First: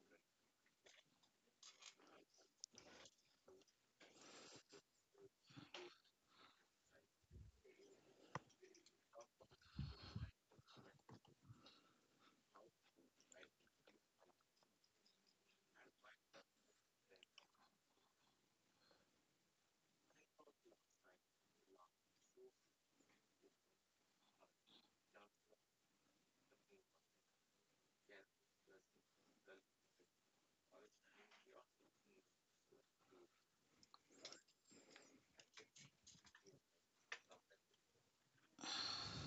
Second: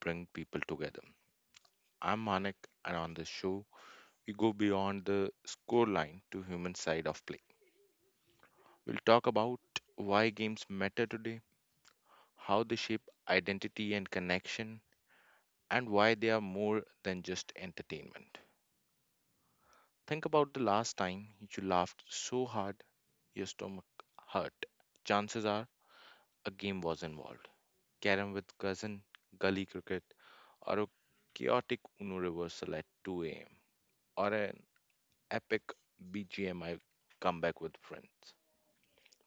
bring people together. I'm Manik, and on this show, we go beyond the scoreline to human side of play. We'll talk about why games matter today, how they shape identity and connection, and why they are more than just entertainment. Think about the last time you laughed so hard your stomach hurt. Chances are a game was involved. Carom with cousin, gully cricket, or a chaotic Uno reversal at 2 a.m., or an epic BGMI comeback with friends.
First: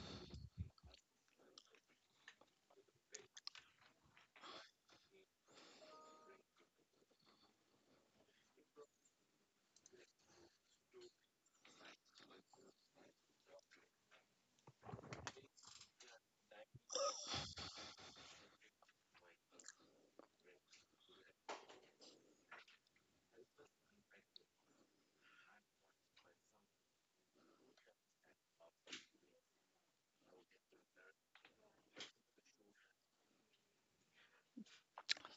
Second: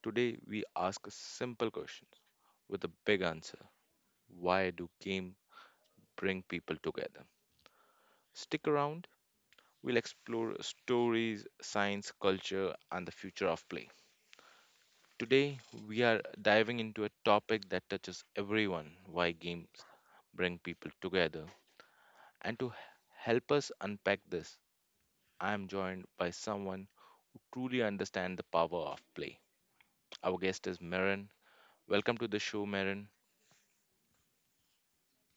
Today, we ask a simple question with a big answer. Why do games bring people together? Stick around, we'll explore stories, science, culture, and the future of play. Today, we are diving into a topic that touches everyone. Why games bring people together? And to help us unpack this, I am joined by someone truly understand the power of play. Our guest is Maren. Welcome to the show, Maren.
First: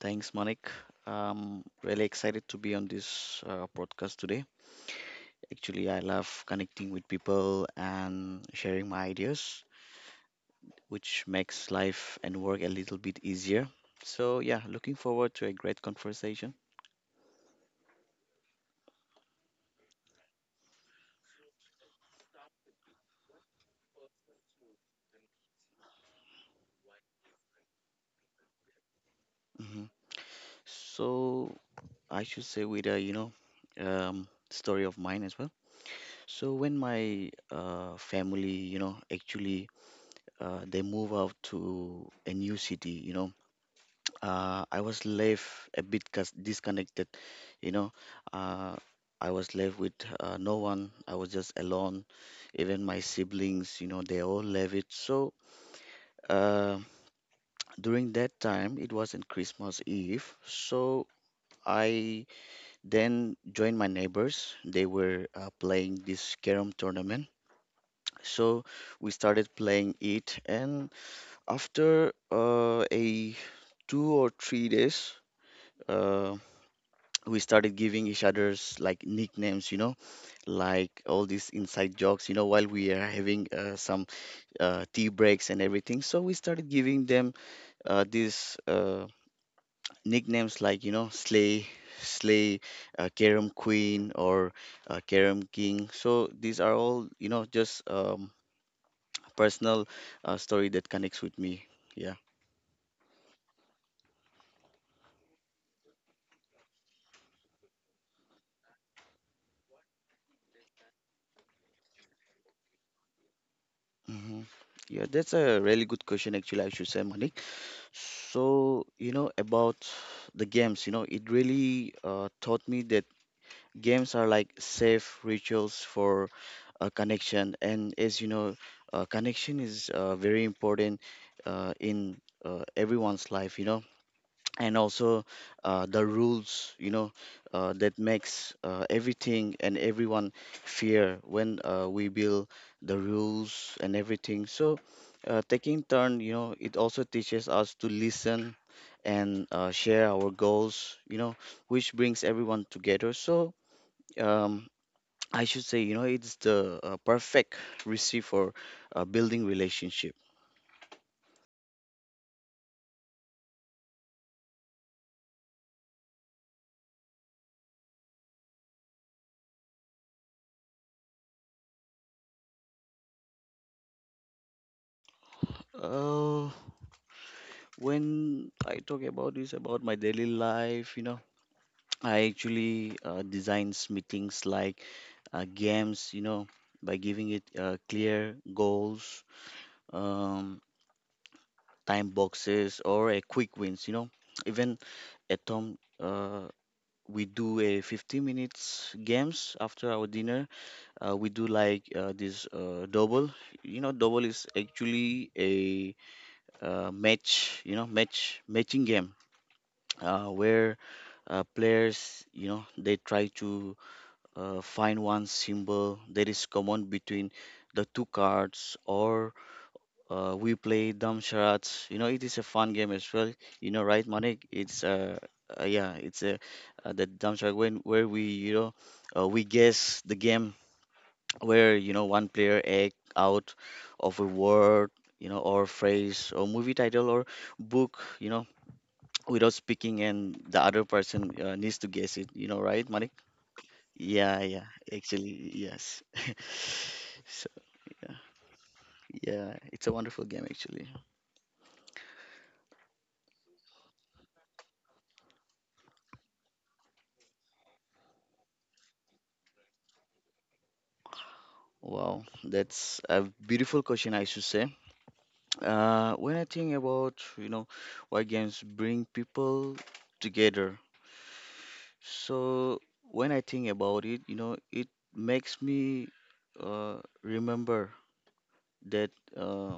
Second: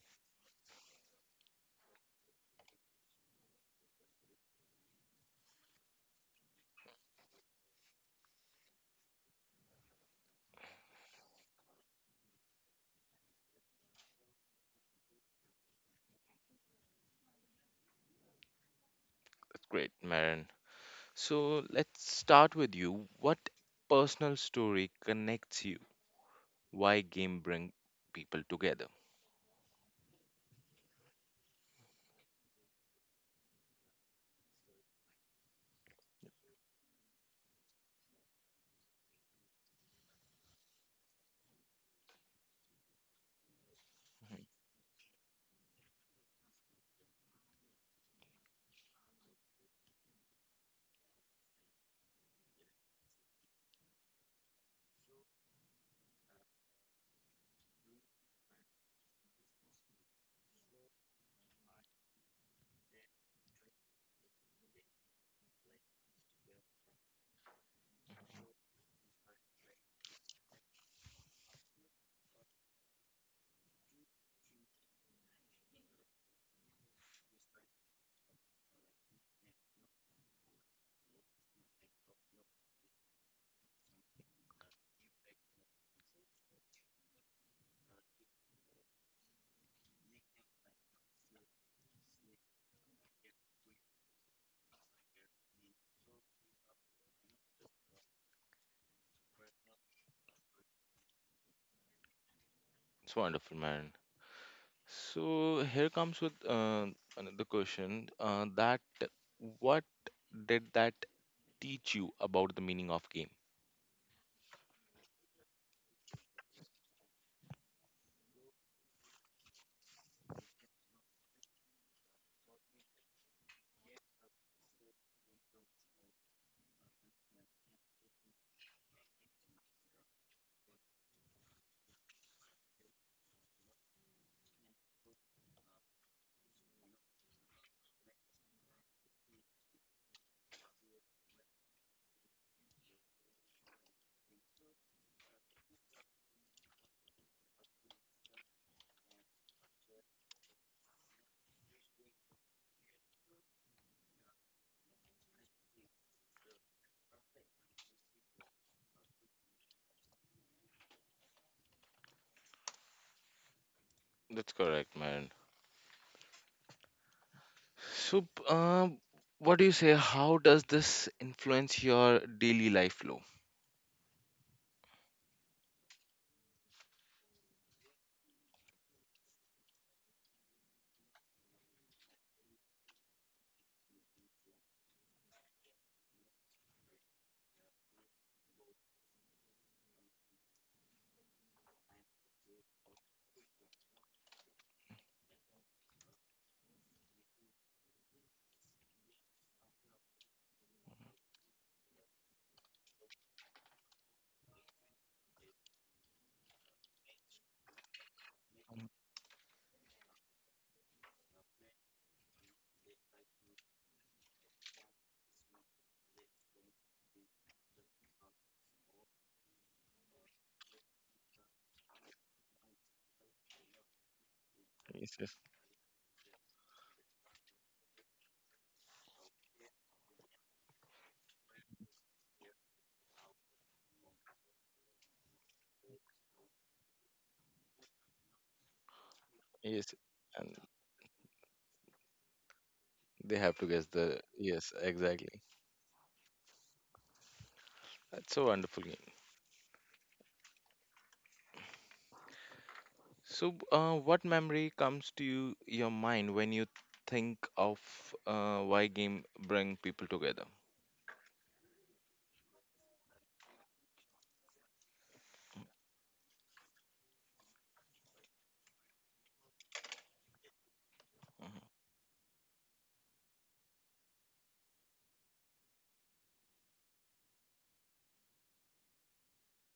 Thanks, Manik. Really excited to be on this podcast today. Actually, I love connecting with people and sharing my ideas, which makes life and work a little bit easier. So, yeah, looking forward to a great conversation. That's great, Maren. So let's start with you. What personal story connects you? Why game bring people together? Hmm. So, I should say with a, story of mine as well. So, when my family, you know, actually they move out to a new city, you know, I was left a bit disconnected, you know. Uh, I was left with no one. I was just alone. Even my siblings, you know, they all left it. So uh, during that time, it wasn't Christmas Eve. So I then joined my neighbors. They were playing this carom tournament. So we started playing it, and after a 2 or 3 days. Uh, we started giving each other's like nicknames, you know, like all these inside jokes, you know, while we are having some tea breaks and everything. So we started giving them these nicknames like, you know, Slay, Slay, Kerem Queen, or Kerem King. So these are all, you know, just personal story that connects with me. Yeah. It's wonderful, Maren. So here comes with another question. That what did that teach you about the meaning of game? Hmm. Yeah, that's a really good question, actually, I should say, Monique. So, you know, about the games, you know, it really taught me that games are like safe rituals for a connection. And as you know, connection is very important in everyone's life, you know, and also the rules, you know, that makes everything and everyone fear when we build the rules and everything. So taking turn, you know, it also teaches us to listen and share our goals, you know, which brings everyone together. So um, I should say, you know, it's the perfect recipe for building relationship. That's correct, Maren. So, what do you say? How does this influence your daily life flow? uh, when I talk about this about my daily life, you know, I actually designs meetings like games, you know, by giving it clear goals, um, time boxes, or a quick wins. You know, even at home, we do a 50 minutes games after our dinner. We do like this double. You know, double is actually a match. You know, match matching game where players, you know, they try to find one symbol that is common between the two cards. Or we play dumb charades, you know, it is a fun game as well, you know, right Manik? It's Yes, yes, yeah, it's a the dumb charade, when where we, you know, we guess the game where, you know, one player act out of a word, you know, or phrase or movie title or book, you know, without yes. speaking, and And the other person needs to guess it, you know, right Manik? they have to guess the Yeah, yeah, yes, exactly. actually, yes. So, That's a wonderful game. yeah, it's a wonderful game, actually. So, what memory comes to you, your mind when you think of why game bring people together? Wow, that's a beautiful question, I should say. When I think about, you know, why games bring people together, so when I think about it, you know, it makes me remember that, uh,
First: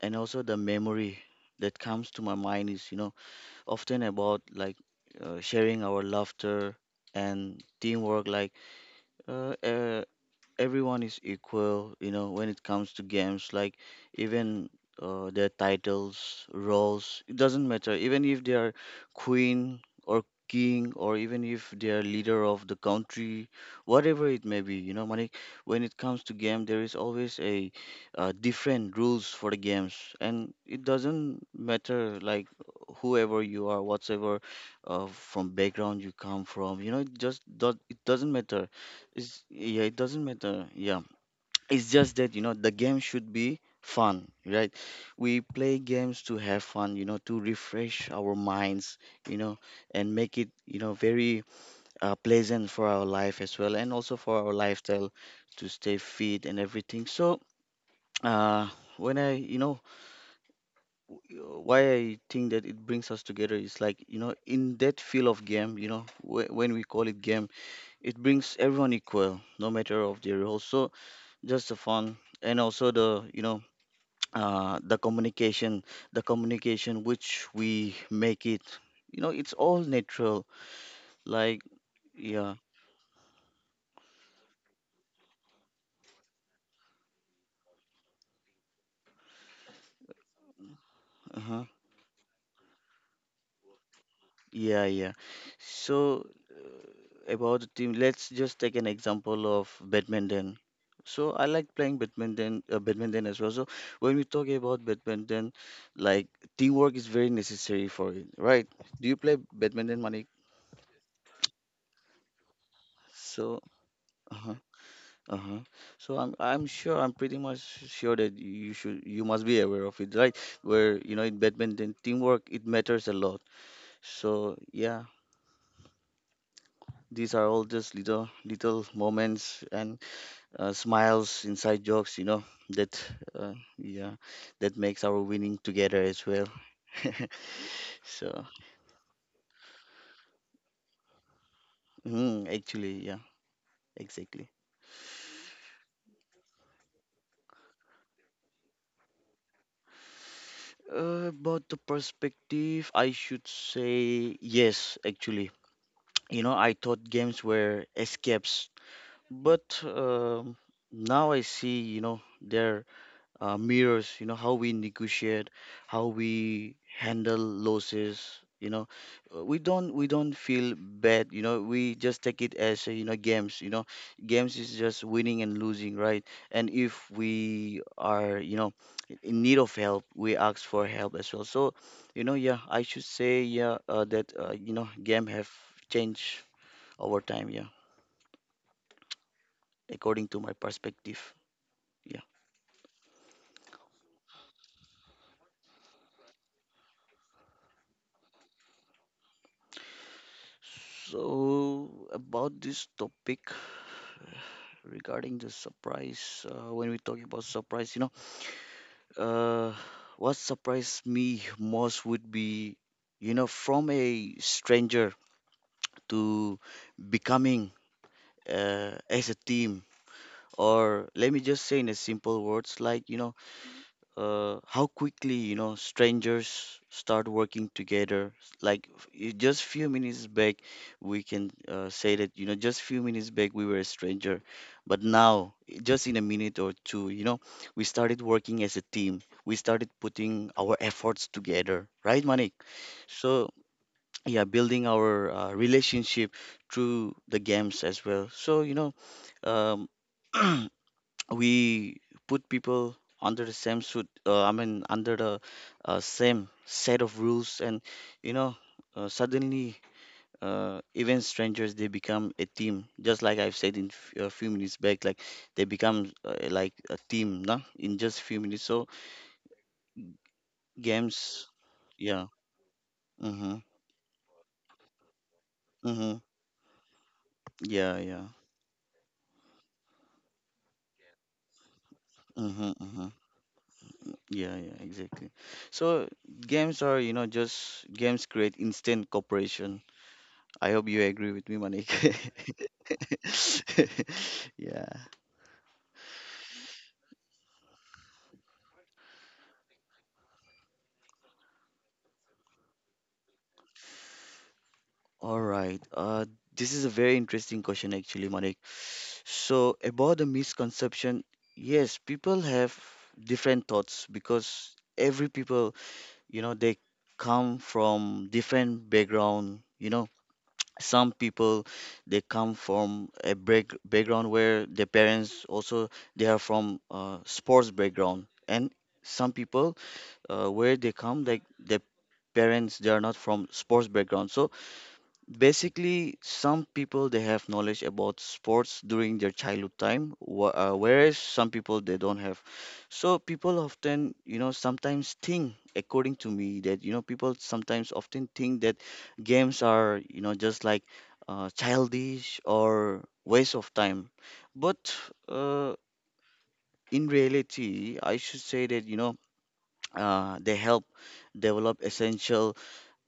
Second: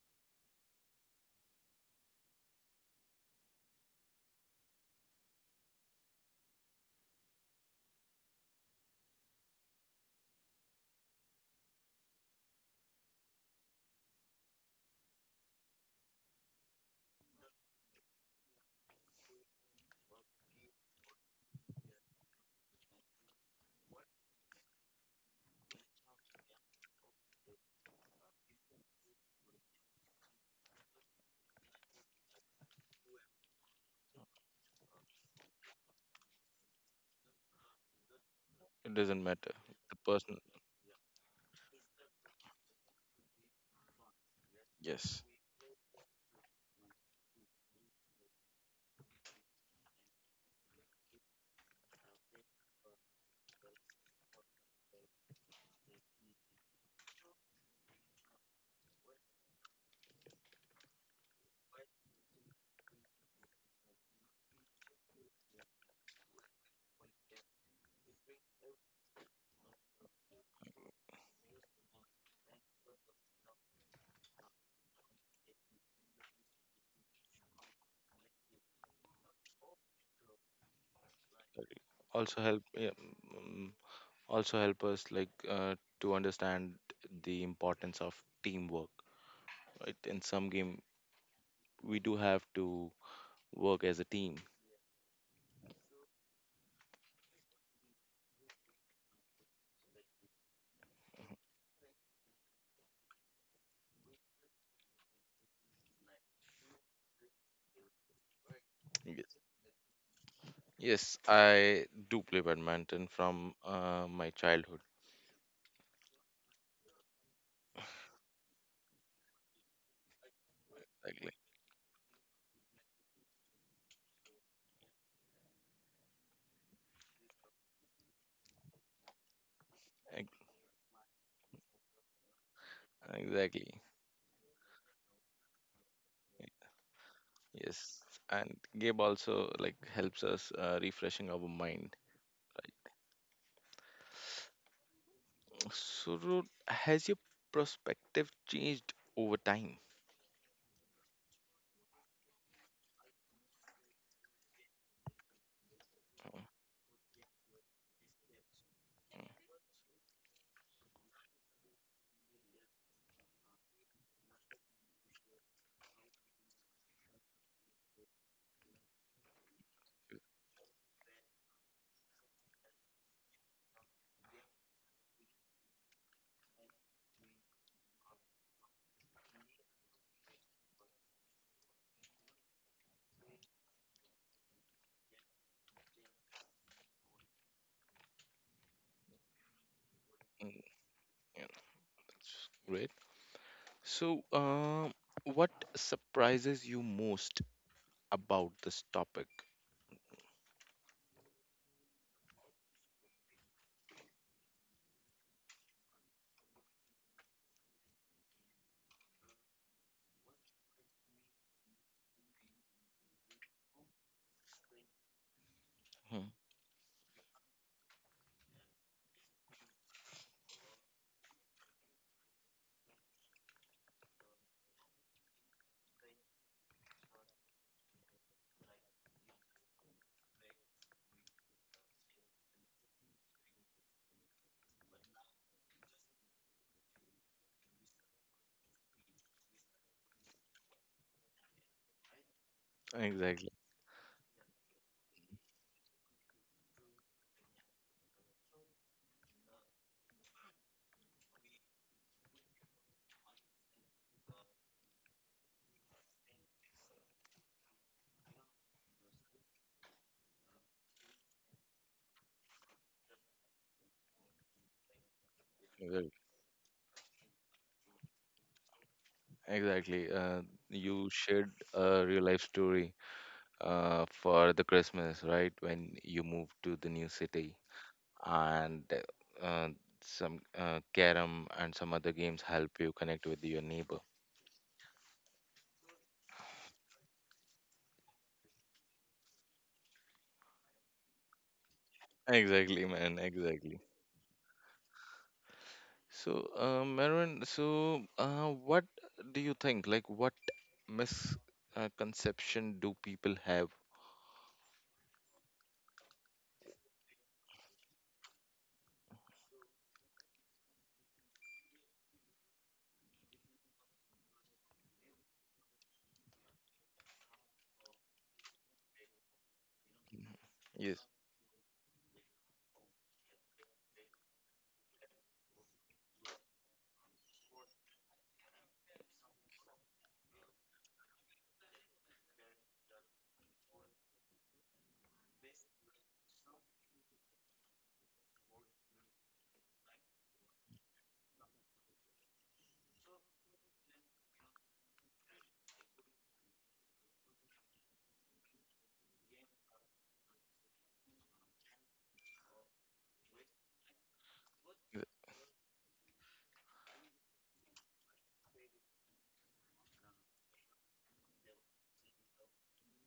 and also the memory that comes to my mind is, you know, often about like sharing our laughter and teamwork, like uh, uh, everyone is equal, you know, when it comes to games, like even their titles, roles, it doesn't matter. Even if they are queen or king, or even if they are leader of the country, whatever it may be, you know, Manik, when it comes to game, there is always a different rules for the games, and it doesn't matter like whoever you are, whatsoever from background you come from, you know, it just it doesn't matter. It doesn't It's, matter. yeah, it The doesn't person, matter. Yeah, it's just that, you know, the game should be fun, right? yes, We play games to have fun, you know, to refresh our minds, you know, and make it, you know, very pleasant for our life as well, and also for our lifestyle to stay fit and everything. So, uh, when I, you know, why I think that it brings us together is like, you know, in that field of game, you know, when we call it game, it brings everyone equal, no matter of their role. So just the fun, and also the, you know, the communication, the communication which we make it, you know, it's all natural, like, also yeah. help. Yeah, mm, also help us like to understand the importance of teamwork. Right? In some game, Uh-huh. we do have to work as a team. Yeah, yeah. So about the team, let's just take an example of badminton. So I like playing badminton as well. So when we talk about badminton, like, teamwork is very necessary for it, right? Do you play badminton, Manik? Yes, I do play badminton from So my uh-huh. childhood. Uh-huh. So I'm sure, I'm pretty much sure that you should you must be aware of it, right? Where, you know, Exactly. in badminton teamwork, it matters a lot. So yeah, these are all just little little moments and Ex- smiles, inside jokes, you know, that Exactly. yeah, that makes our winning together as well. Yes. So And game also like helps us refreshing our mind. mm, actually yeah, exactly. So, has your perspective changed over time? About the perspective, I should say yes. Actually, you know, I thought games were escapes. Mm, But now I see, you know, their mirrors, you know, how we negotiate, how we handle losses, you know. We don't feel bad, you know. We just take it as, you know. Games is just winning and losing, right? And if we are, you know, in need of help, we ask for help as well. So, you know, yeah, I should say, yeah, that, you know, game have changed over time, yeah, according to my mm, perspective. yeah, Yeah. that's great. So, what surprises you most about this topic? So, about this topic regarding the surprise, when we talk about surprise, you know, uh, what surprised me most would be, you know, from a stranger Hmm. to becoming as a team, or let me just say in a simple words, like, you know, how quickly, you know, strangers start working together like just few minutes back, we can say that, you know, just few minutes back we were a stranger, but now just in a minute or two, you know, we started working as a team, we started putting our efforts together, right Manik? So Exactly. yeah, building our relationship through the games as well. So, you know, um, we put people under the same suit, I mean under the same set of rules, and, you know, suddenly even strangers they become a team, just like I've said in a few minutes back, like they become Exactly. Like a team, no? In just few minutes. So Exactly. You games, shared a real yeah. life story Mm-hmm, for the Christmas, right? When mm-hmm, you move to the new city, yeah yeah. and uh, some carom and some other games Mm-hmm, help you mm-hmm. connect with your neighbor. Yeah, yeah, exactly. So games are, you know, just games create instant cooperation, I hope you agree with me, Manik. Exactly, man. Exactly. Yeah. So, Marvin, so what do you think? Like, what misconception do people have? All right. This is a very interesting question, actually, Manik. So, about the misconception, yes, people have different thoughts because every people, you know, they come from different background, you know. Yes, Some people they come from a break, background where their parents also they are from sports background, and some people where they come like their parents they are not from sports background. So basically some people they have knowledge about sports during their childhood time, whereas some people they don't have. So people often, you know, sometimes think, according to me, that, you know, people sometimes often think that games are, you know, just like childish or waste of time, but uh, in reality I should say that, you know, they help develop essential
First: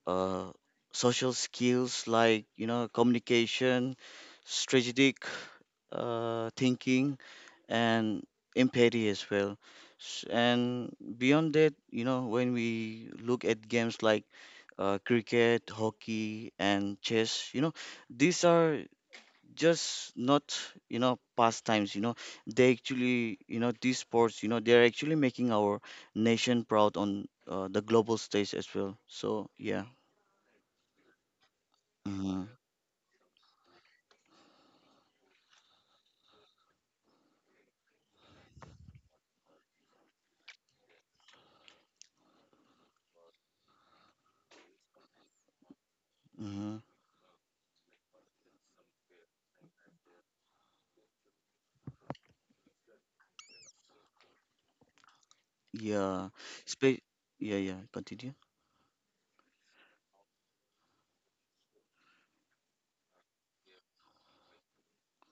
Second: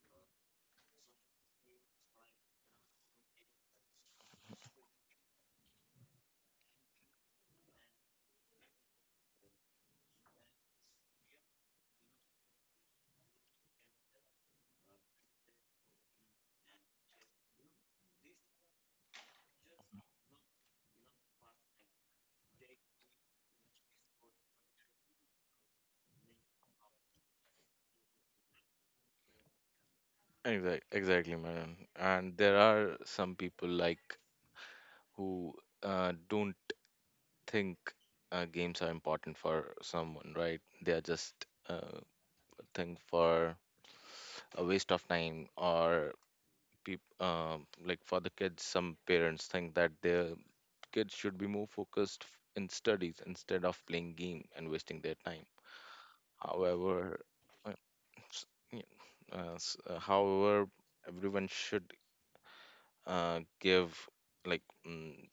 uh, social skills like, you know, communication, strategic thinking, and empathy as well. And beyond that, you know, when we look at games like cricket, hockey, and chess, you know, these are just not, you know, pastimes. You know, they actually, you know, these sports, you know, they're actually making our nation proud on the global stage as well. So yeah. exactly, exactly, Marvin. And Mhm. there are some people like who don't think games are important for someone, right? They are just uh, thing for a waste of time, or Mm-hmm. peop like for the kids, some parents think that their kids should be more focused in studies instead of playing game and wasting their time. Yeah. However, Spe- yeah, uh, yeah. Continue. s- yeah, however, everyone should give like,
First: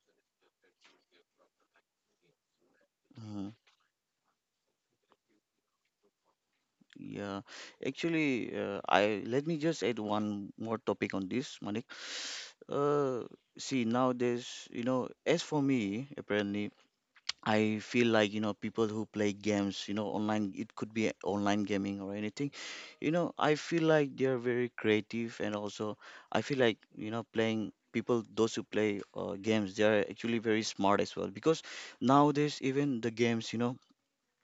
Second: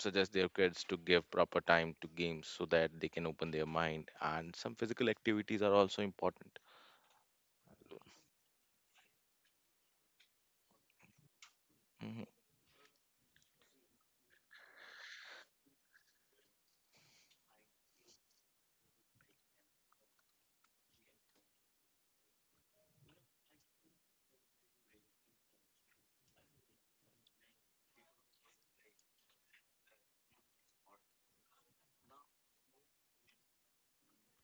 suggest their kids to give proper time to games so that they can Mm-hmm. open their mind and some physical activities are also important. Yeah. Actually, I, let me just add one more topic on this, Manik. Mhm. Uh, See, nowadays, you know, as for me, apparently, I feel like, you know, people who play games, you know, online, it could be online gaming or anything. You know, I feel like they are very creative, and also I feel like, you know, playing people, those who play games, they are actually very smart as well, because nowadays, even the games, you know,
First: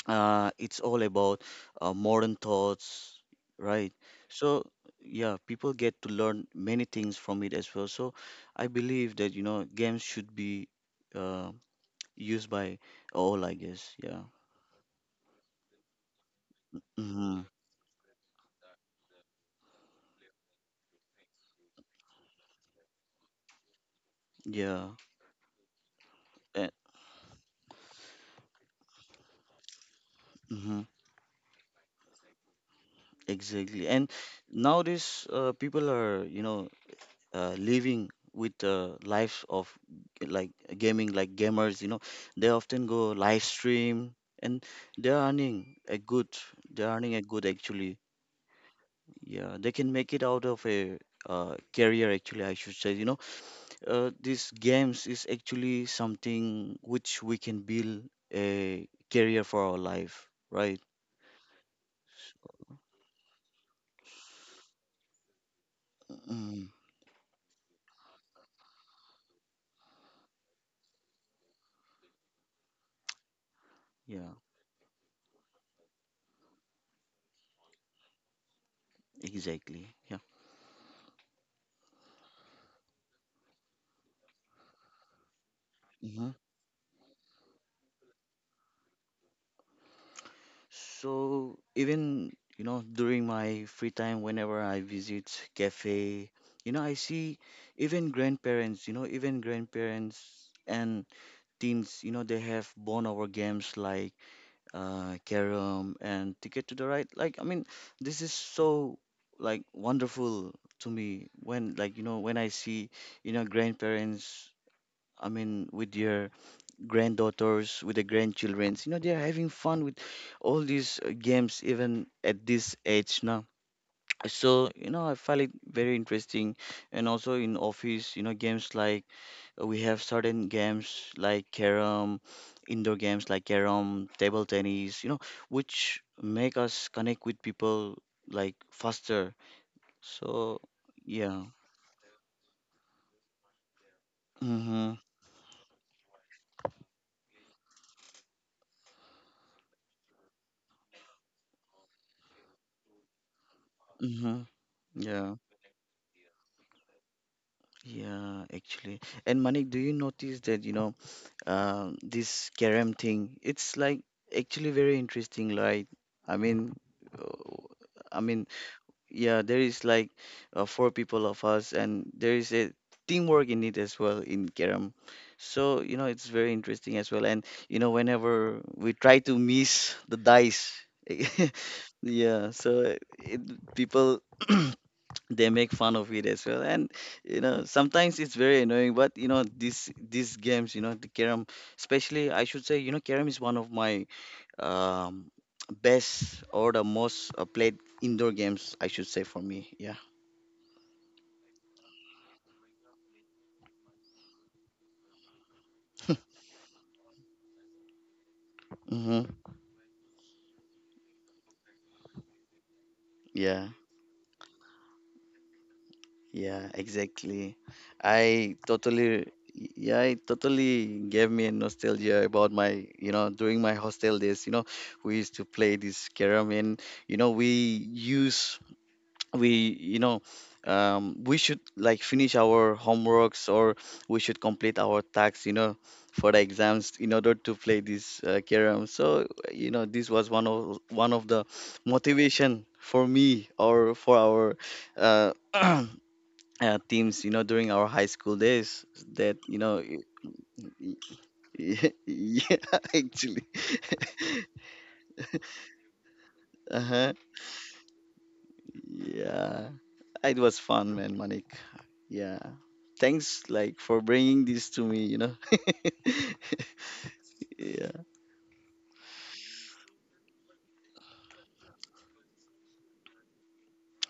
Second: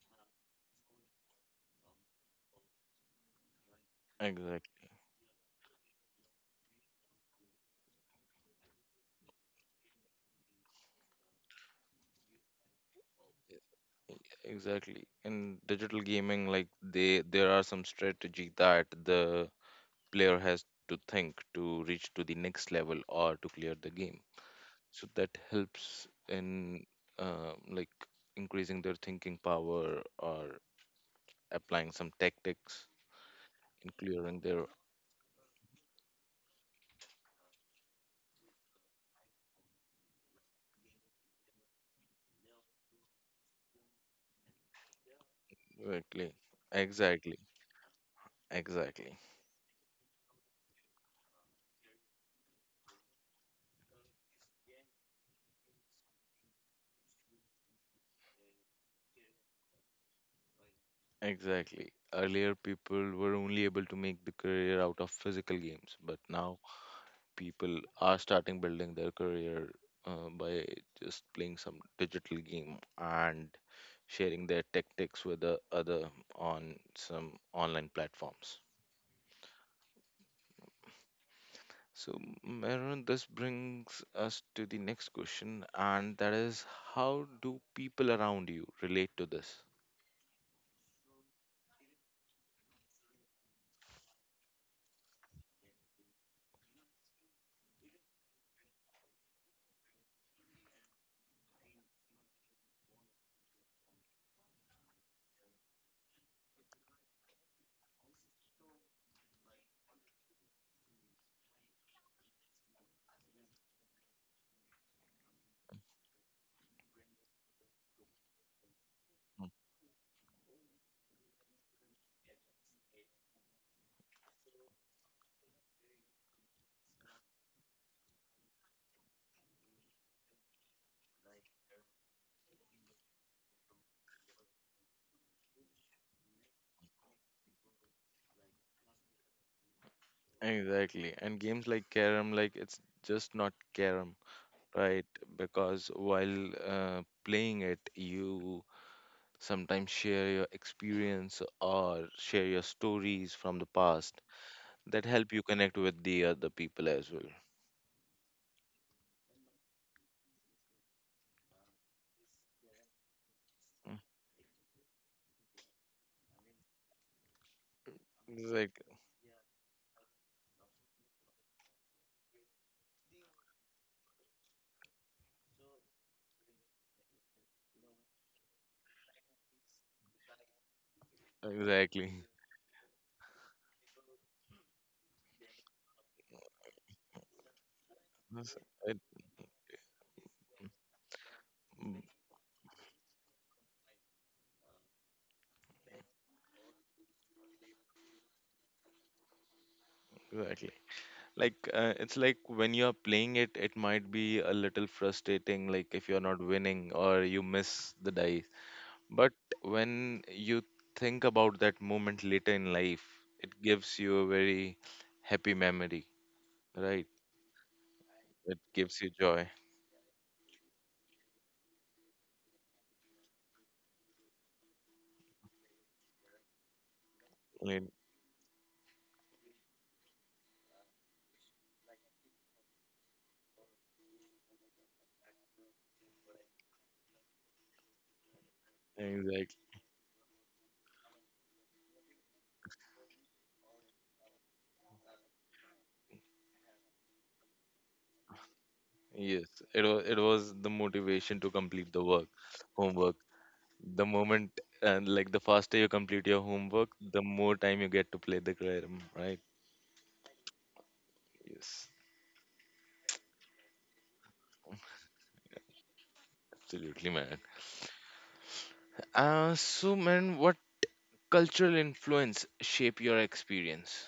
it's all about modern thoughts, right? So, Exactly. yeah, people get to learn many things from it as well. So, I believe that, you know, games should be. um Used by all, I guess. Yeah. Exactly. In digital gaming, like they Mm-hmm. there are some strategy that the player has to think to reach to the next level or to clear the game. Yeah. So that helps And, in like increasing their thinking power or mm-hmm. applying some tactics Exactly. in And clearing their nowadays, people are, you know, living with the lives of like gaming, like gamers, you know, they often go live stream and they're earning a good, exactly. they're earning a Exactly. good actually. Exactly. Yeah. They can make it out of a career actually, I should say, you know, these games is actually something which we can build a career for our life, right? Exactly. Earlier, people were only able to make the career out of physical games, but now Mm, people are starting building their career by just playing some digital game and yeah, sharing their tactics with the other on some online platforms. exactly. Yeah. So, Meron, this brings us to the next question, and hmm that is how do people around you relate to this? So even you know during my free time, whenever I visit cafe, you know I see even grandparents, you know even grandparents and teens, you know they have born over games like Carom and Ticket to the Ride. Like, I mean, this is so like wonderful to me when like you know when I see you know grandparents. I mean, with their granddaughters, with the grandchildrens, you know, they're Mm. having fun with all these games even at this age now, so you know I find it very interesting. And also in office you know games like we have certain games like carom, indoor games like carom, table tennis, you know, which make us connect with people like faster. So Exactly. And yeah. games like Carrom, like it's just not Carrom, Mm-hmm. right? Because while playing it, you sometimes share your experience or share your stories from the past Mm-hmm. that help Yeah, you connect with the other people as well. yeah, actually. And Manik, do you notice that you know this carom thing, it's Mm. like actually very interesting, like I mean, uh, I mean, Exact- yeah, there is like four people of us, and there is a teamwork in it as well in Kerem. So, you know, it's very interesting as well. And, you know, whenever we try to miss the dice, Exactly. yeah, so people they make fun of it as well. And, you know, sometimes it's Yes, very annoying, it- but, you know, these games, you know, the Kerem, mm. especially, I should say, you know, Kerem is one of my um, best or the most played indoor games, I should say, for me. Yeah. Exactly. Like it's like when you're playing it, it might be a little frustrating. Like if you're not winning or you miss the dice. Mm-hmm. But when you think about that moment later in life, it Yeah. gives you a very happy memory, Yeah. right? Exactly. It I gives you totally. joy. Yeah, it totally gave me a nostalgia about my, you know, during my hostel days. You know, we used to play this carom, and you know, I mean, use we you know we should like finish our homeworks, or we should complete our tasks you know for the exams in order to play this carom. So you exactly. know this was one of the motivation for me or for our uh, uh, teams, you know, during our high school days, that you Yes, know it was the motivation to complete the work, yeah, homework. actually. The moment and like the faster you complete your homework, Uh-huh. the more time you get to play the carom, right? Yeah, it was fun, man, Manik. Yes, Yeah, thanks like for bringing this to me. You know. absolutely, man. Yeah. So man, what cultural influence shape your experience?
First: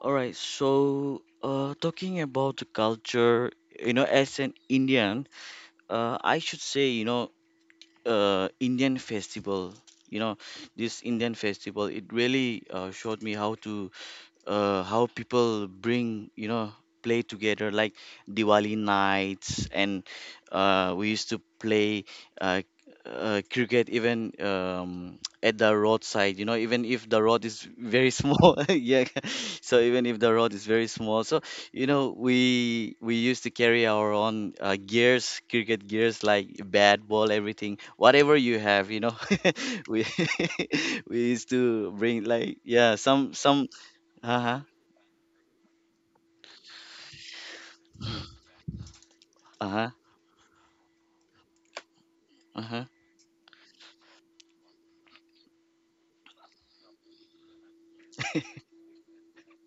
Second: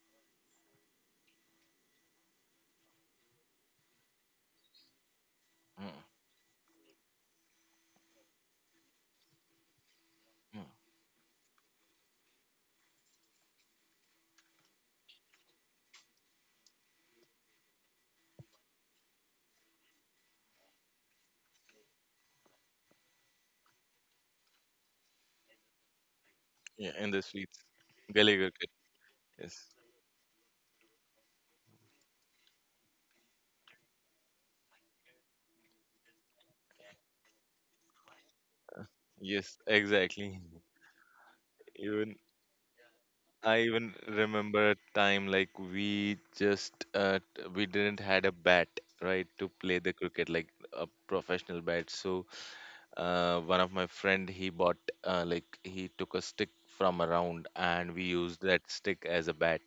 All right. So, talking about the culture, you know, as an Indian, Mm, I should say, you know, Indian festival. You know, mm. this Indian festival, it really showed me how to how people bring you know play together like Diwali nights. And we used to play uh, cricket even at the roadside, you know, even Yeah, if and the the road sweets. is very Gully small. cricket. Yeah, Yes. so even if the road is very small, so you know we used to carry our own gears, cricket gears, like bat, ball, everything, whatever you have, you know. Yes, We exactly. we used to Even bring like yeah, some I some. even Uh-huh. remember a time like we just we didn't had a bat, right, to play Uh-huh. the cricket like a professional bat. So Uh-huh. One of my friend he bought like he took a stick from around and we used that stick as a bat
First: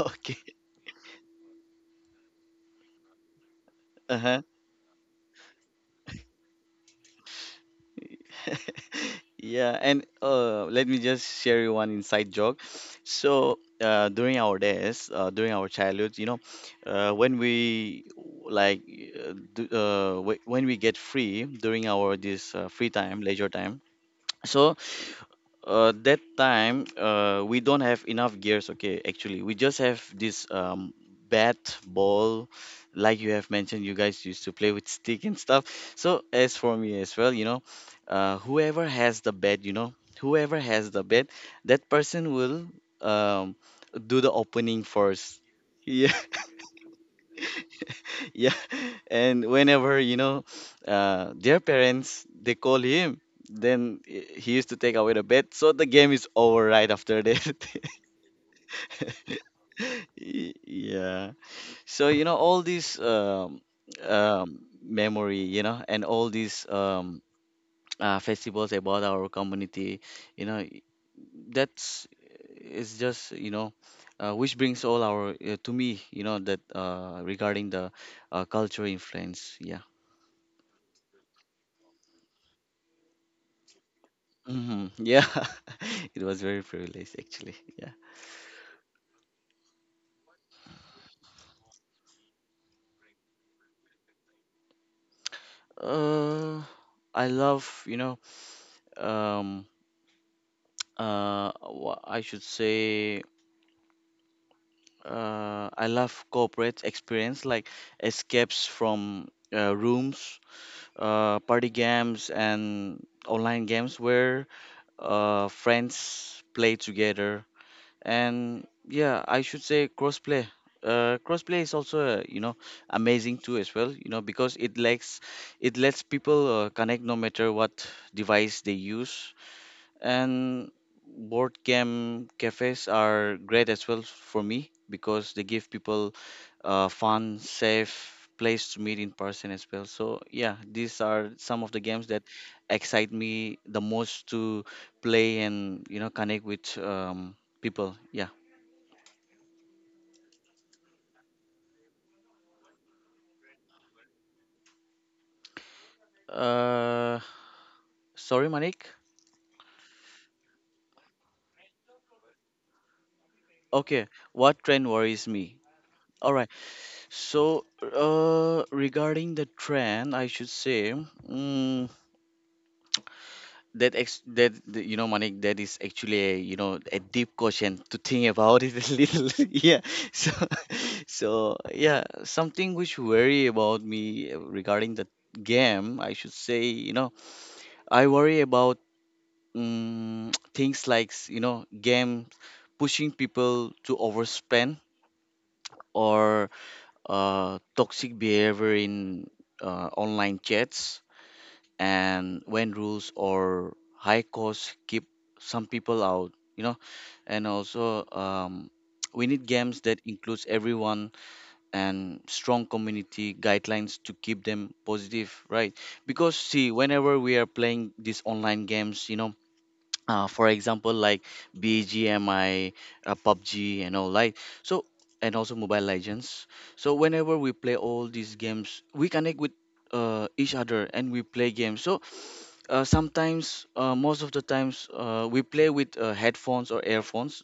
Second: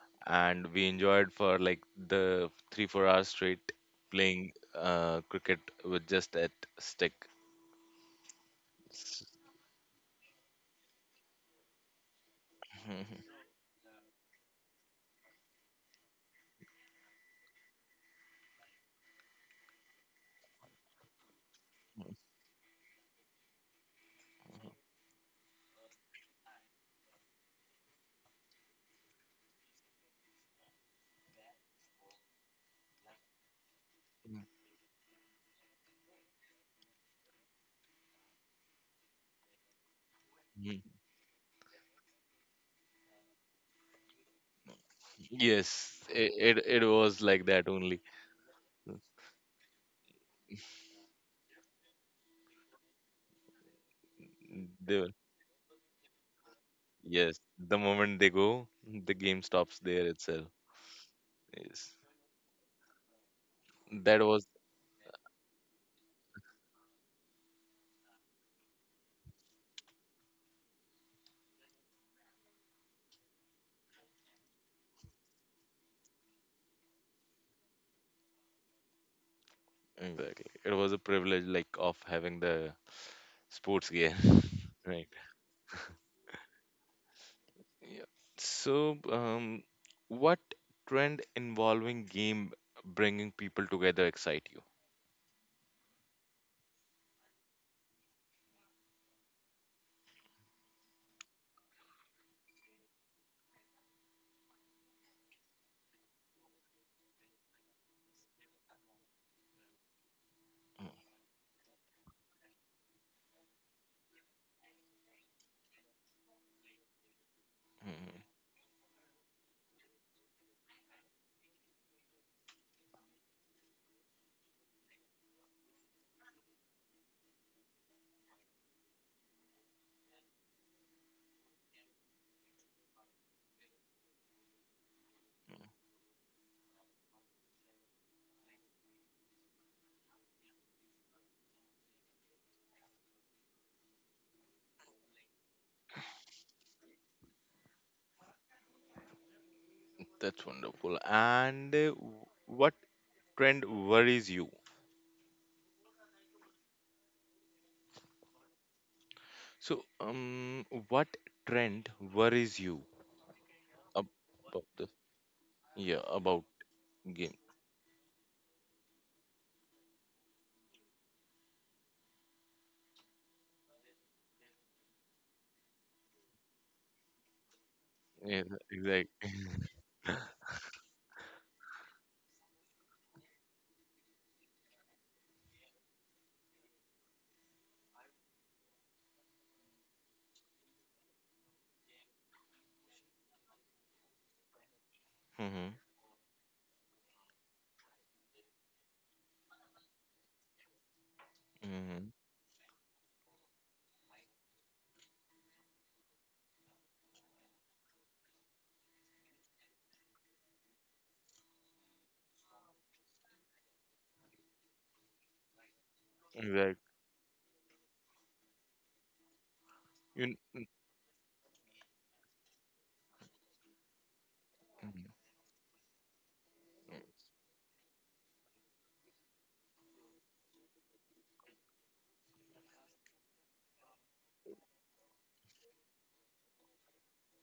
Okay. and we enjoyed for like the 3 4 hours straight Uh-huh. playing cricket with just that stick. Yeah, and let me just share you one inside joke. So, during our days, during our childhood, you know, when we like do, wh- when we get free during our this free time, leisure time, so that time, we don't have enough gears. Okay, actually, we just have this bat, ball, like you have mentioned. You guys used to play with stick and stuff. So as for me as well, you know, whoever has the bat, that person will um do the opening first. Yes, Yeah, it was like that only. yeah. And whenever you know their parents they call him, then he used to take away The the bet, so the game is over right after yes, that. the moment they go, the game stops there itself. Y- yeah. Yes, So you know all these that was memory you know, and all these festivals about our community, you know, I- that's it's just you know which brings all our to me, you know, that regarding the culture influence. Yeah. exactly. It was a privilege like of having the sports gear, Mhm. right? Yeah, it was very privileged actually. Yeah. Yeah. So, what trend involving game bringing people together excite you? Uh, I love, you know, um, I should say, I love corporate experience like escapes from rooms, party games, and online games where friends play together. Mhm. And yeah, I should say crossplay, crossplay is also you know amazing too as well, you know, because it lets people connect no matter what device they use. And board game cafes are great as well for me because they give people fun, safe place to meet in person as well. So yeah, these are some of the games that excite me the most to play and you know connect with people. Yeah. That's wonderful. And what trend worries you? Uh, sorry, Manik. So, what trend worries you? Okay, what About the trend worries me? yeah All about right. game. So, regarding the trend, I should say, mm, that ex that the- you know, Manik, that is actually a you know a deep question to think Yeah, about it a exactly. little. Yeah. So, so yeah, something which worry about me regarding the game, I should say, you know, I worry about mm, things like you know game pushing people to overspend, Mm-hmm. or toxic behavior in online chats, Mm-hmm. and when rules or high costs keep some people out, you know. And also we need games that includes everyone and strong community guidelines to keep them positive, right? Because see, Exactly. whenever we are playing these online games, you know, You for n- example like bgmi, pubg and all, like, so, mhm. and also mobile legends. So whenever we play all these games, we connect with each other and we play games. So sometimes most of the times, we play with headphones or earphones,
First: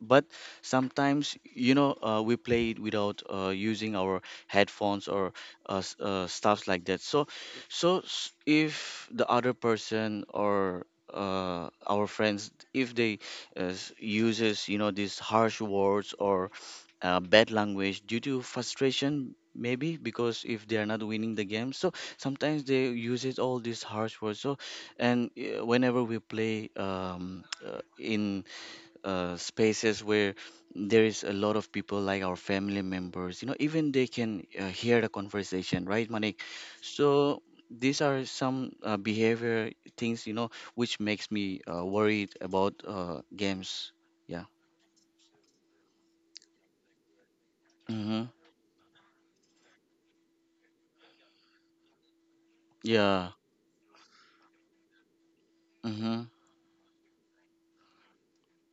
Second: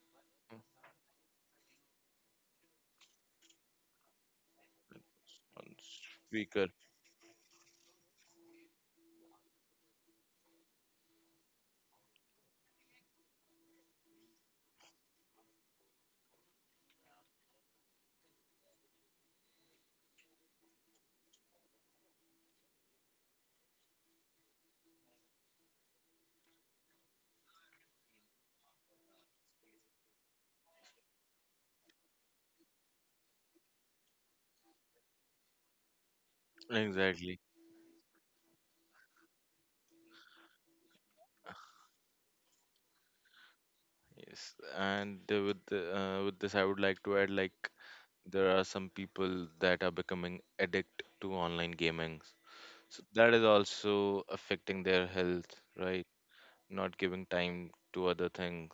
but sometimes, you know, we play it without using our headphones, or On stuff speaker. like that. So if the other person or our friends, if they uses you know these harsh words or bad language due to frustration, maybe because if they are not winning the game, so sometimes they uses all these harsh words. So and whenever we play in spaces where there is a lot of people like our family members, you know, even they can hear the conversation, right Manik? Exactly. So these are some behavior things, you know, which makes me worried about games. Yeah. Yes. And with the, with this, I would like to add like Mm-hmm. there are some people that are becoming addict to online gaming. So Yeah. that is also affecting their health, right? Mm-hmm. Not giving time to other things.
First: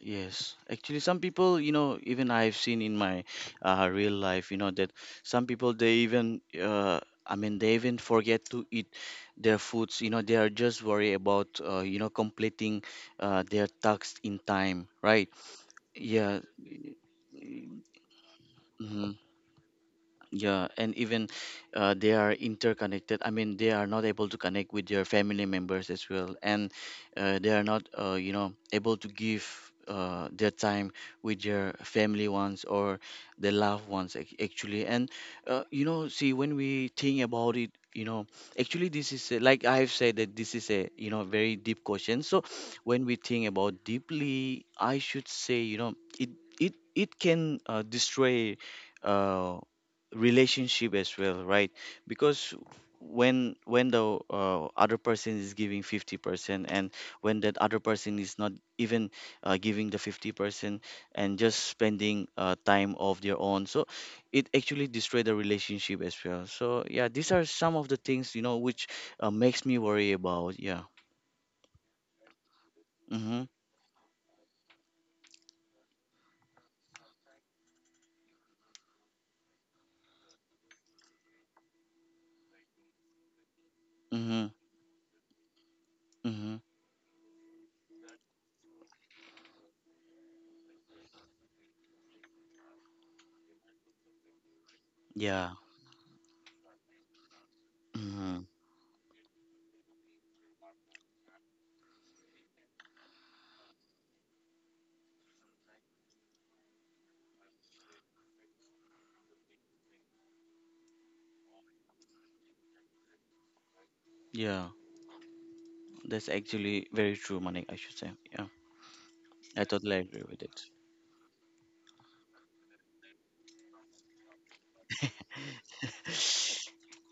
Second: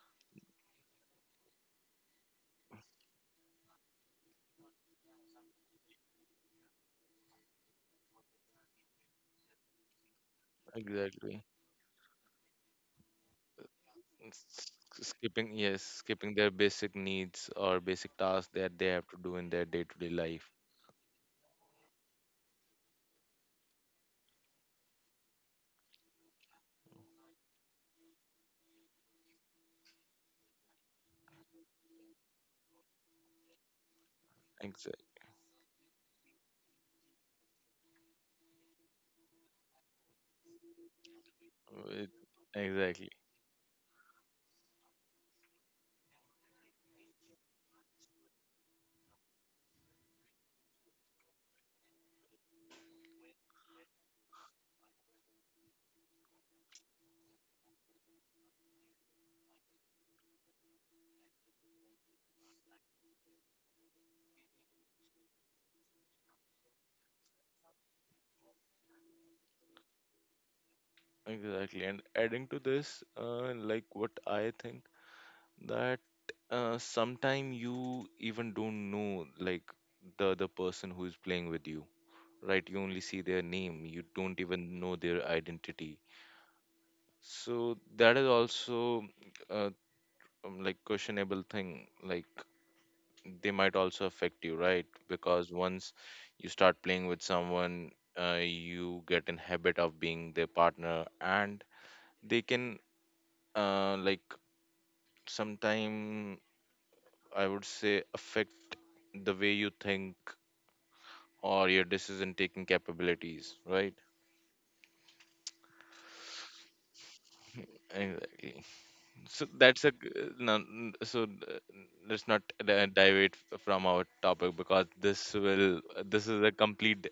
Yes, actually, some people, you know, even I've seen in my real life, you know, that some people they even, I mean, they even forget to eat their foods. You know, they are just worried Exactly. about, you know, completing their tasks in s- time, right? skipping yes skipping Yeah. their basic needs or basic tasks that they have Mhm. to do in their day-to-day life. Yeah, and even they are interconnected. I mean, they are not able to connect with their family members as well, and they are not, you know, able to give their time with their family ones or their loved ones actually. And you know, see, when we think about it, you know, actually, this is a, like I've said that this is a you know very deep Exactly. question. So when Exactly. we think about deeply, I should say, you know, it it can destroy. Uh, relationship as well, right? Because when the other person is giving 50%, and when that other person is not even giving the 50% and just spending time of their own, so it actually destroy the relationship as well. So yeah, these are some of the things, you know, which makes me worry about. Yeah. Exactly, and adding to this Mhm. Like what I think that sometime you even don't know like the other person who is playing with you, right? You only see their name, you don't Mhm. even know their identity. Mhm. So that is also uh, like questionable thing, like they might also affect you, right? Because Yeah. once you start playing with someone, Mhm. you get in habit of being their partner, and they can like sometime I would say affect the way you think or your decision taking capabilities, right? Yeah, that's actually very true, Manik, I should say. Yeah. Exactly. So I that's a totally agree with no. it. So let's not deviate from our topic because this will this is a complete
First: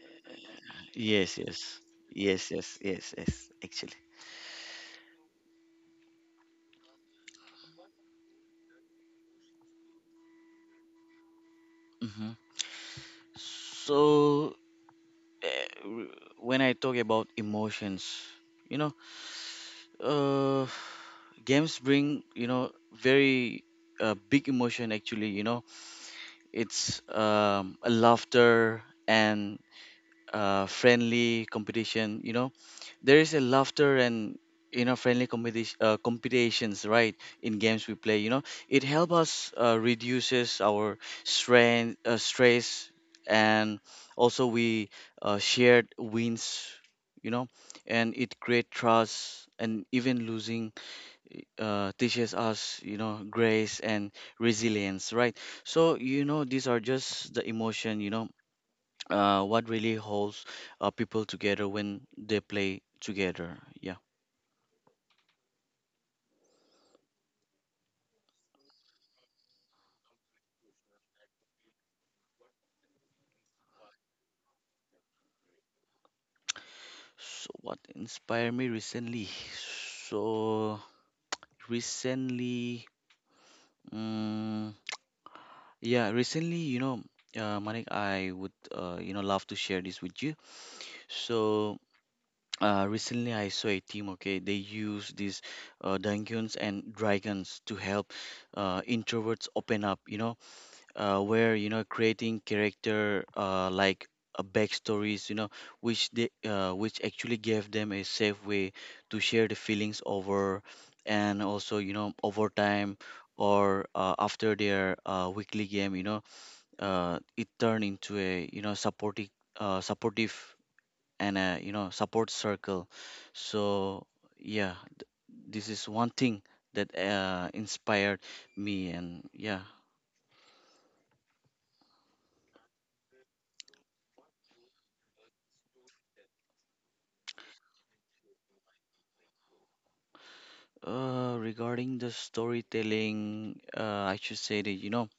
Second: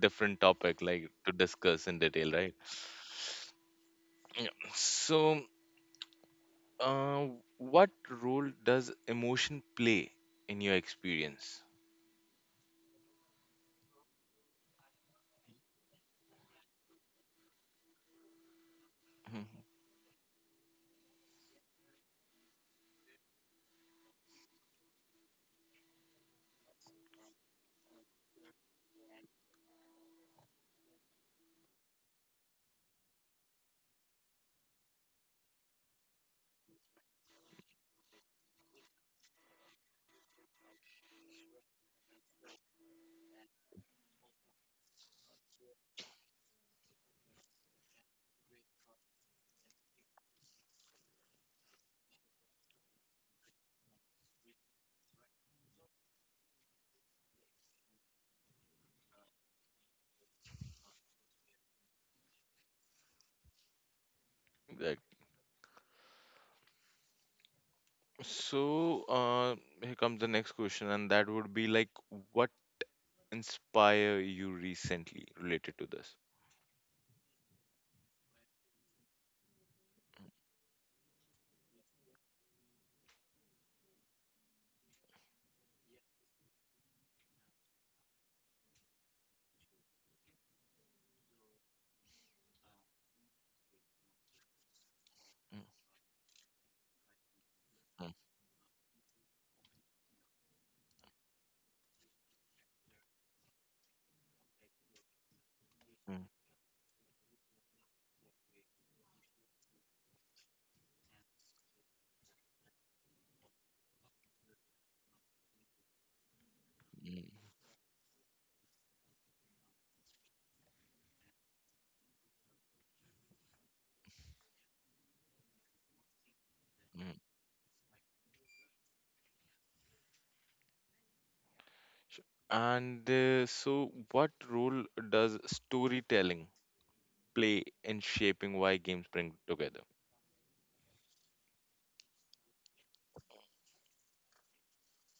different topic like to Yes, yes, discuss in detail, yes, right? yes, yes, yes, actually. Yeah. So, uh, what role does emotion play in your experience? hmm So, uh, when I talk about emotions, you know, Mhm. uh, games bring, you know, very big emotion actually, you know, it's a laughter and friendly competition, you know, there is a laughter and you know friendly competition competitions, right? In games we play, you know, it helps us reduces our strain stress. And also we shared wins, you know, and it create trust. And even losing teaches us you know grace and resilience, right? So you know these are just the emotion, you know, what really holds people together when they play together. Yeah. Like, so, uh, here comes the next question, and that would be like, what inspire you recently related to this? So what inspired me recently? So recently, mm, yeah, recently, you know, Manik, I would, you know, love to share this with you. So recently, I saw a team. Okay, they use these Mm, dungeons and dragons to mm, help introverts open up. Where creating character, like backstories, which mm, they which actually gave them a safe way to share the feelings over, and also, over time, or after their weekly game, it mm, turned into a, supportive, and a, support circle. So yeah, this is one thing that mm. Inspired me. And yeah. Sure. And so, what role does storytelling play in shaping why games bring together? Regarding the storytelling, I should say that,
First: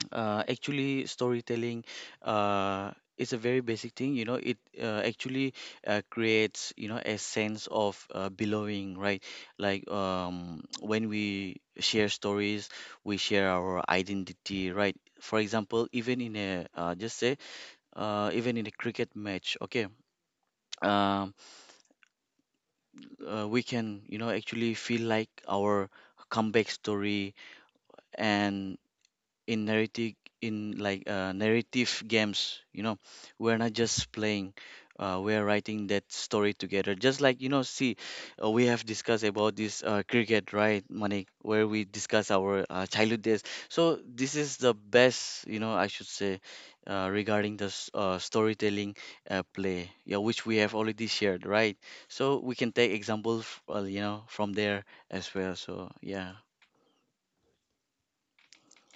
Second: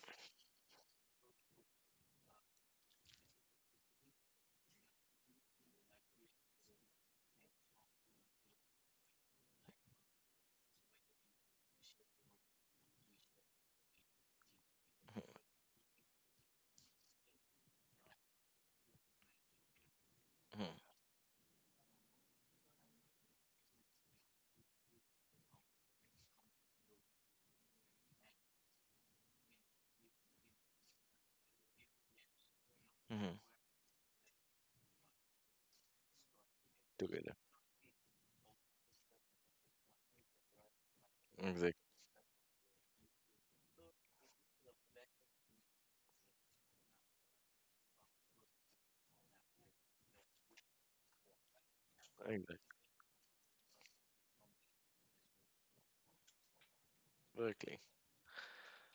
actually storytelling is a very basic thing. It actually creates, a sense of belonging, right? Like when we share stories, we share our identity, right? For example, even in a cricket match, okay, Mhm, um, we can, actually feel like our comeback story, and in narrative in like narrative games, mhm, we're not just playing, we're writing that story together, just together. like, see. We have discussed about this cricket, right, Manik, where Exactly, we discuss our childhood days. So this is the best, I should say, regarding the storytelling play, yeah, which we have already shared, right? So we exact, can take examples, from there as well. So yeah. exactly.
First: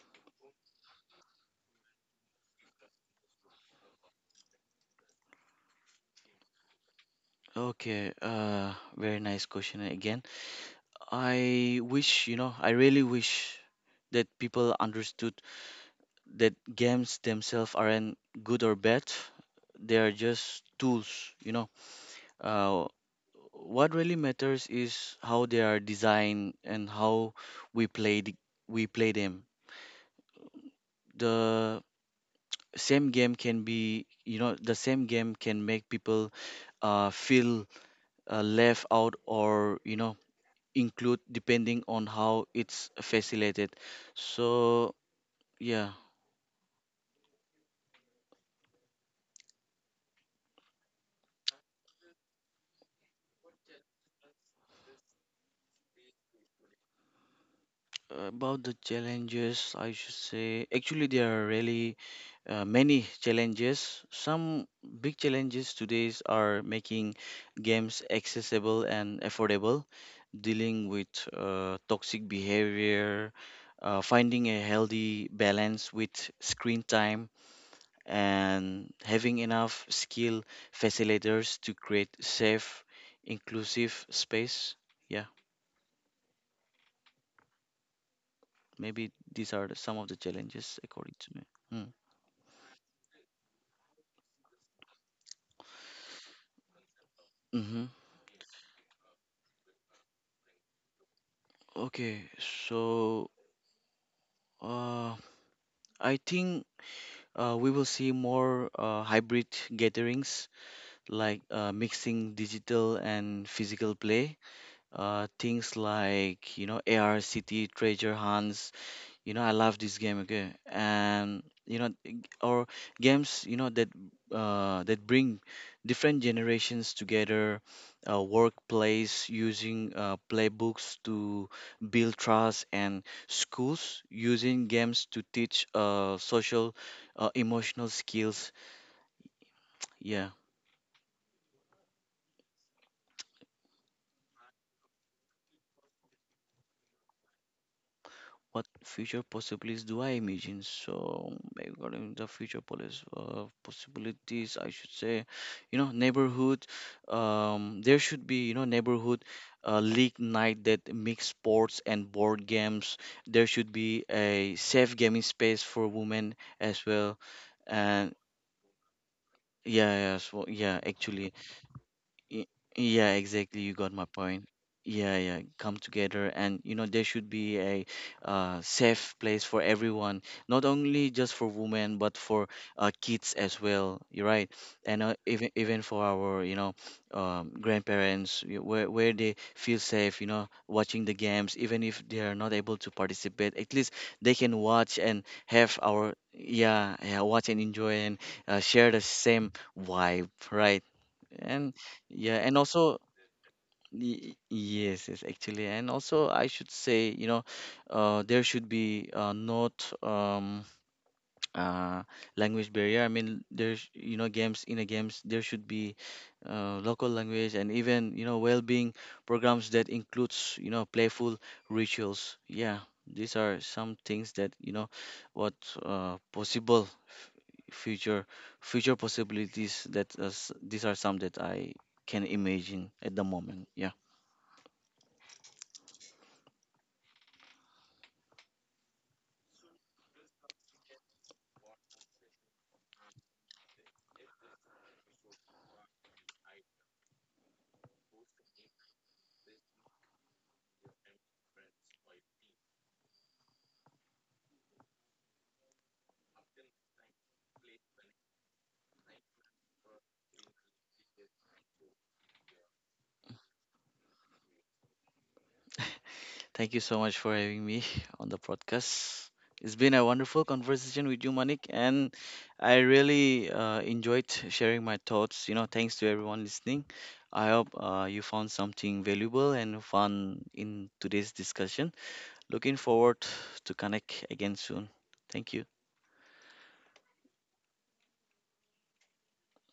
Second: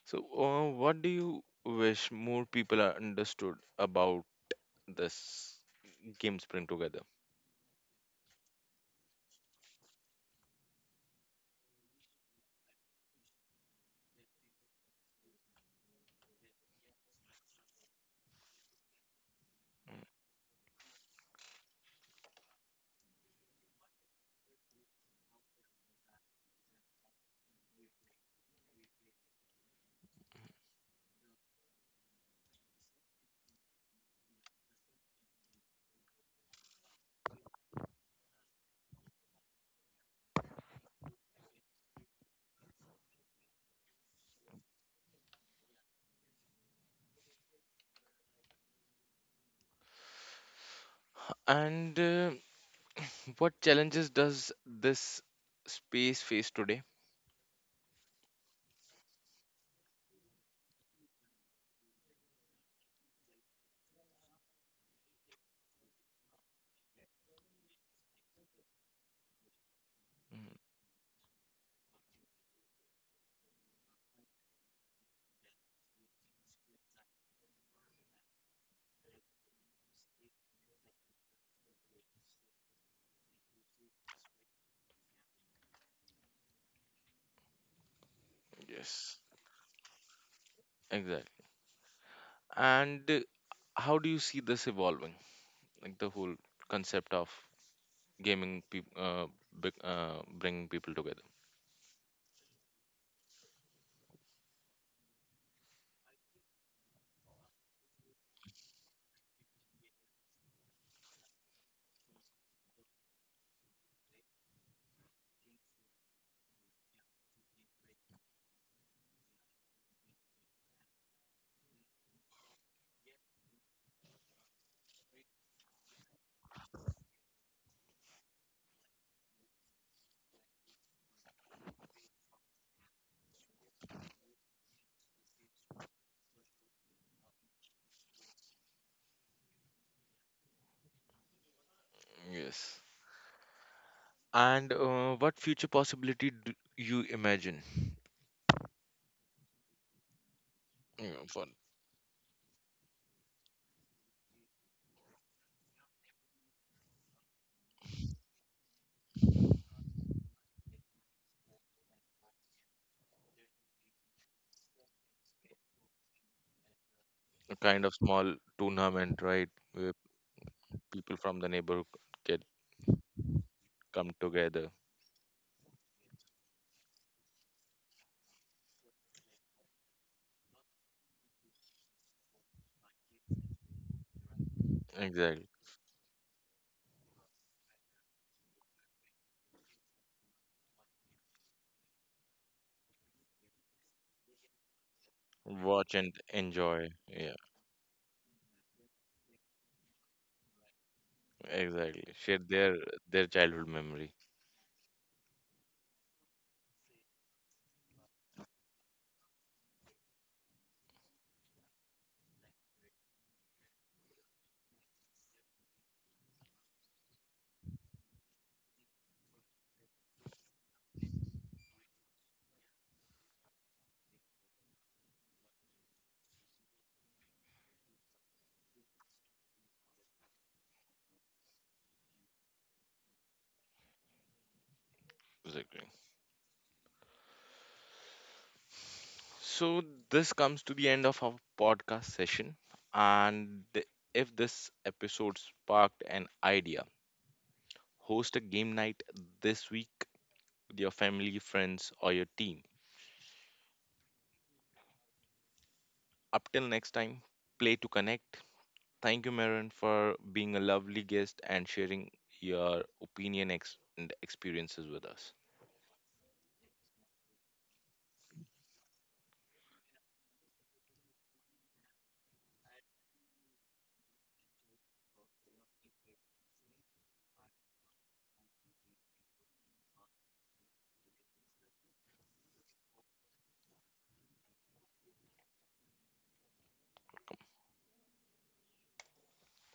So, what do you wish more people are understood about this game sprint together? Okay, very nice question again. I wish, I really wish that people understood that games themselves aren't good or bad. They are just tools, you know. Uh, what really matters is how they are designed and how we play the, we play them. The the same game can make people feel left out, or include, depending on how it's facilitated. So yeah, And what challenges does this space face today? about the challenges, I should say actually there are really many challenges. Some big challenges today are making games accessible and affordable, Mm. dealing with toxic behavior, finding a healthy balance with screen time, and having enough skilled facilitators to create safe, inclusive space. Yeah, maybe Yes, these are some of the challenges according to me. exactly. Mm. Hmm. And how do you see this evolving? Like the whole concept of Mm-hmm. gaming, bringing people together. Okay, so uh, I think we will see more hybrid gatherings, like mixing digital and physical play. Things like AR City treasure hunts. I love this game, okay. And or games, that bring different generations together. Workplace using playbooks to build trust, and schools using games to teach social, emotional skills. Yeah. Yes. And what future possibility do you imagine? What future possibilities do I imagine? You know, So for regarding the future police possibilities, I should say, neighborhood. There should be, neighborhood league night that mix sports and board games. There should be a safe gaming space for women as well. a kind of And small tournament, right? Where yeah, yeah, so, yeah, people actually. from the neighborhood get Y- Yeah, exactly. You got my come point. together. Yeah, yeah. Come together, and there should be a safe place for everyone, not only just for women, but for kids as well. You're right. And Exactly. even for our grandparents, where they feel safe, you know, watching the games, even if they are not able to participate. At least they can watch and have Watch and our enjoy. yeah, yeah, Yeah, watch and enjoy, and share the same vibe, right? And exactly. Share yeah, and also, their childhood memory. Yes, yes, actually, and also I should say, there should be, not um uh language barrier. I mean, there's, games in a games there should be local language. And even, well-being programs that includes, playful rituals. Yeah, these are some things that, what, possible future possibilities that us, these are some that I can imagine at the moment. Yeah. Exactly. So this comes to the end of our podcast session, and if this episode sparked an idea, host a game night this week with your family, friends, or your team. Up till next time, play to connect. Thank you, Maren, for being a lovely guest and sharing your opinion and experiences with us. Thank you so much for having me on the podcast. It's been a wonderful conversation with you, Manik, and I really enjoyed sharing my thoughts. You know, thanks to everyone listening. I hope you found something valuable and fun in today's discussion. Looking forward to connect again soon. Thank you.